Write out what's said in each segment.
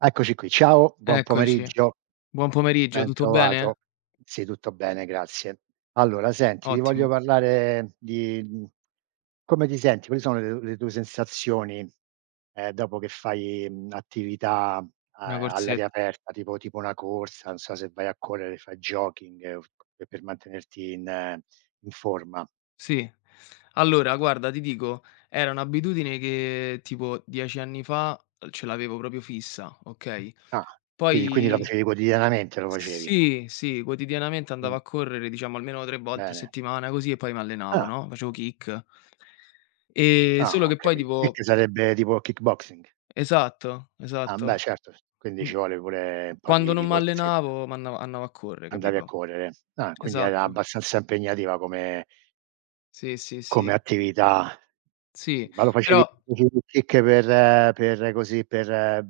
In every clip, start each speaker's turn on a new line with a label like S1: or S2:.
S1: Eccoci qui, ciao, buon
S2: Eccoci.
S1: pomeriggio.
S2: Buon pomeriggio,
S1: Ben
S2: tutto bene?
S1: trovato. Sì, tutto bene, grazie. Allora senti, ti voglio
S2: Ottimo.
S1: parlare di mhmm come ti senti, quali sono le le tue sensazioni, ehm, dopo che fai, mhmm, attività a
S2: Una
S1: a all'aria
S2: corsetta.
S1: aperta, tipo tipo una corsa, non so se vai a correre, fai jogging, ehm, c per mantenerti in in forma?
S2: Sì. Allora guarda ti dico, era un'abitudine che tipo 10 anni fa, ehm, ce l'avevo proprio fissa, okay.
S1: Ah. Quini quindi la
S2: Poi
S1: facevi quotidianamente lo facevi?
S2: sì, sì quotidianamente andavo
S1: Mh.
S2: a correre diciamo almeno 3 volte a
S1: Bene.
S2: settimana così e poi mi allenavo,
S1: Ah.
S2: no. Facevo kick. Ehm,
S1: Ah,
S2: solo
S1: ho
S2: che poi
S1: capito.
S2: tipo
S1: Kick sarebbe tipo kick boxing?
S2: Esatto,
S1: Ah, ehm beh
S2: esatto.
S1: certo s quindi
S2: Mh
S1: ci vuole pure un po'
S2: quando
S1: di di
S2: non
S1: corsetta.
S2: m'allenavo, andavo andavo a correre,
S1: Andavi a
S2: capito.
S1: correre. Ah, quindi era
S2: Esatto.
S1: abbastanza impegnativa come
S2: Sì, sì,
S1: come
S2: sì.
S1: attività.
S2: Sì,
S1: Ma lo facevi
S2: però
S1: facevi il kick per per così per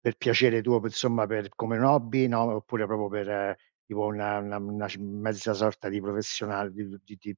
S1: per piacere tuo, per somma per come un hobby, no, oppure proprio per tipo una una una ci m mezza sorta di professional di di ti ti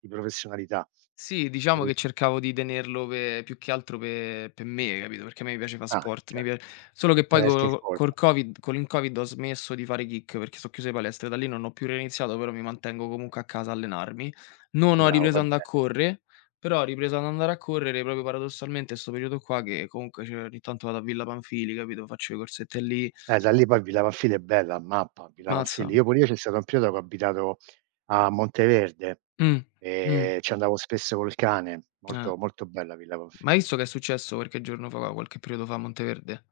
S1: di professionalità?
S2: Sì diciamo
S1: Capit
S2: che cercavo di tenerlo pe più che altro pe per me capito, perché a me piace fa
S1: Ah
S2: sport. Mi
S1: cer
S2: pia solo
S1: per
S2: che poi
S1: tenerti
S2: colo
S1: in
S2: co col
S1: forma.
S2: Covid con il Covid ho smesso di fare kick perché so' chiuse palestre e da lì non ho più reiniziato, però mi mantengo comunque a casa allenarmi. Non ho
S1: Bravo,
S2: ripreso
S1: fai
S2: andare
S1: bene.
S2: correre, però ho ripreso ad andare a correre proprio paradossalmente sto periodo qua che, comunque, cioè ogni tanto vado a Villa Pamphili, capito; faccio le corsette lì.
S1: Eh, da lì poi Villa Pamphili è bella, ammappa. Villa Pamphili.
S2: Mazza.
S1: Io pure io c'è stato un periodo che ho abitato a Monteverde,
S2: Mh, mh.
S1: ehm, ci andavo spesso col cane.
S2: Eh.
S1: Molto, molto bella Villa
S2: Ma hai
S1: Pamphili.
S2: visto che è successo qualche giorno fa qualche periodo fa a Monteverde?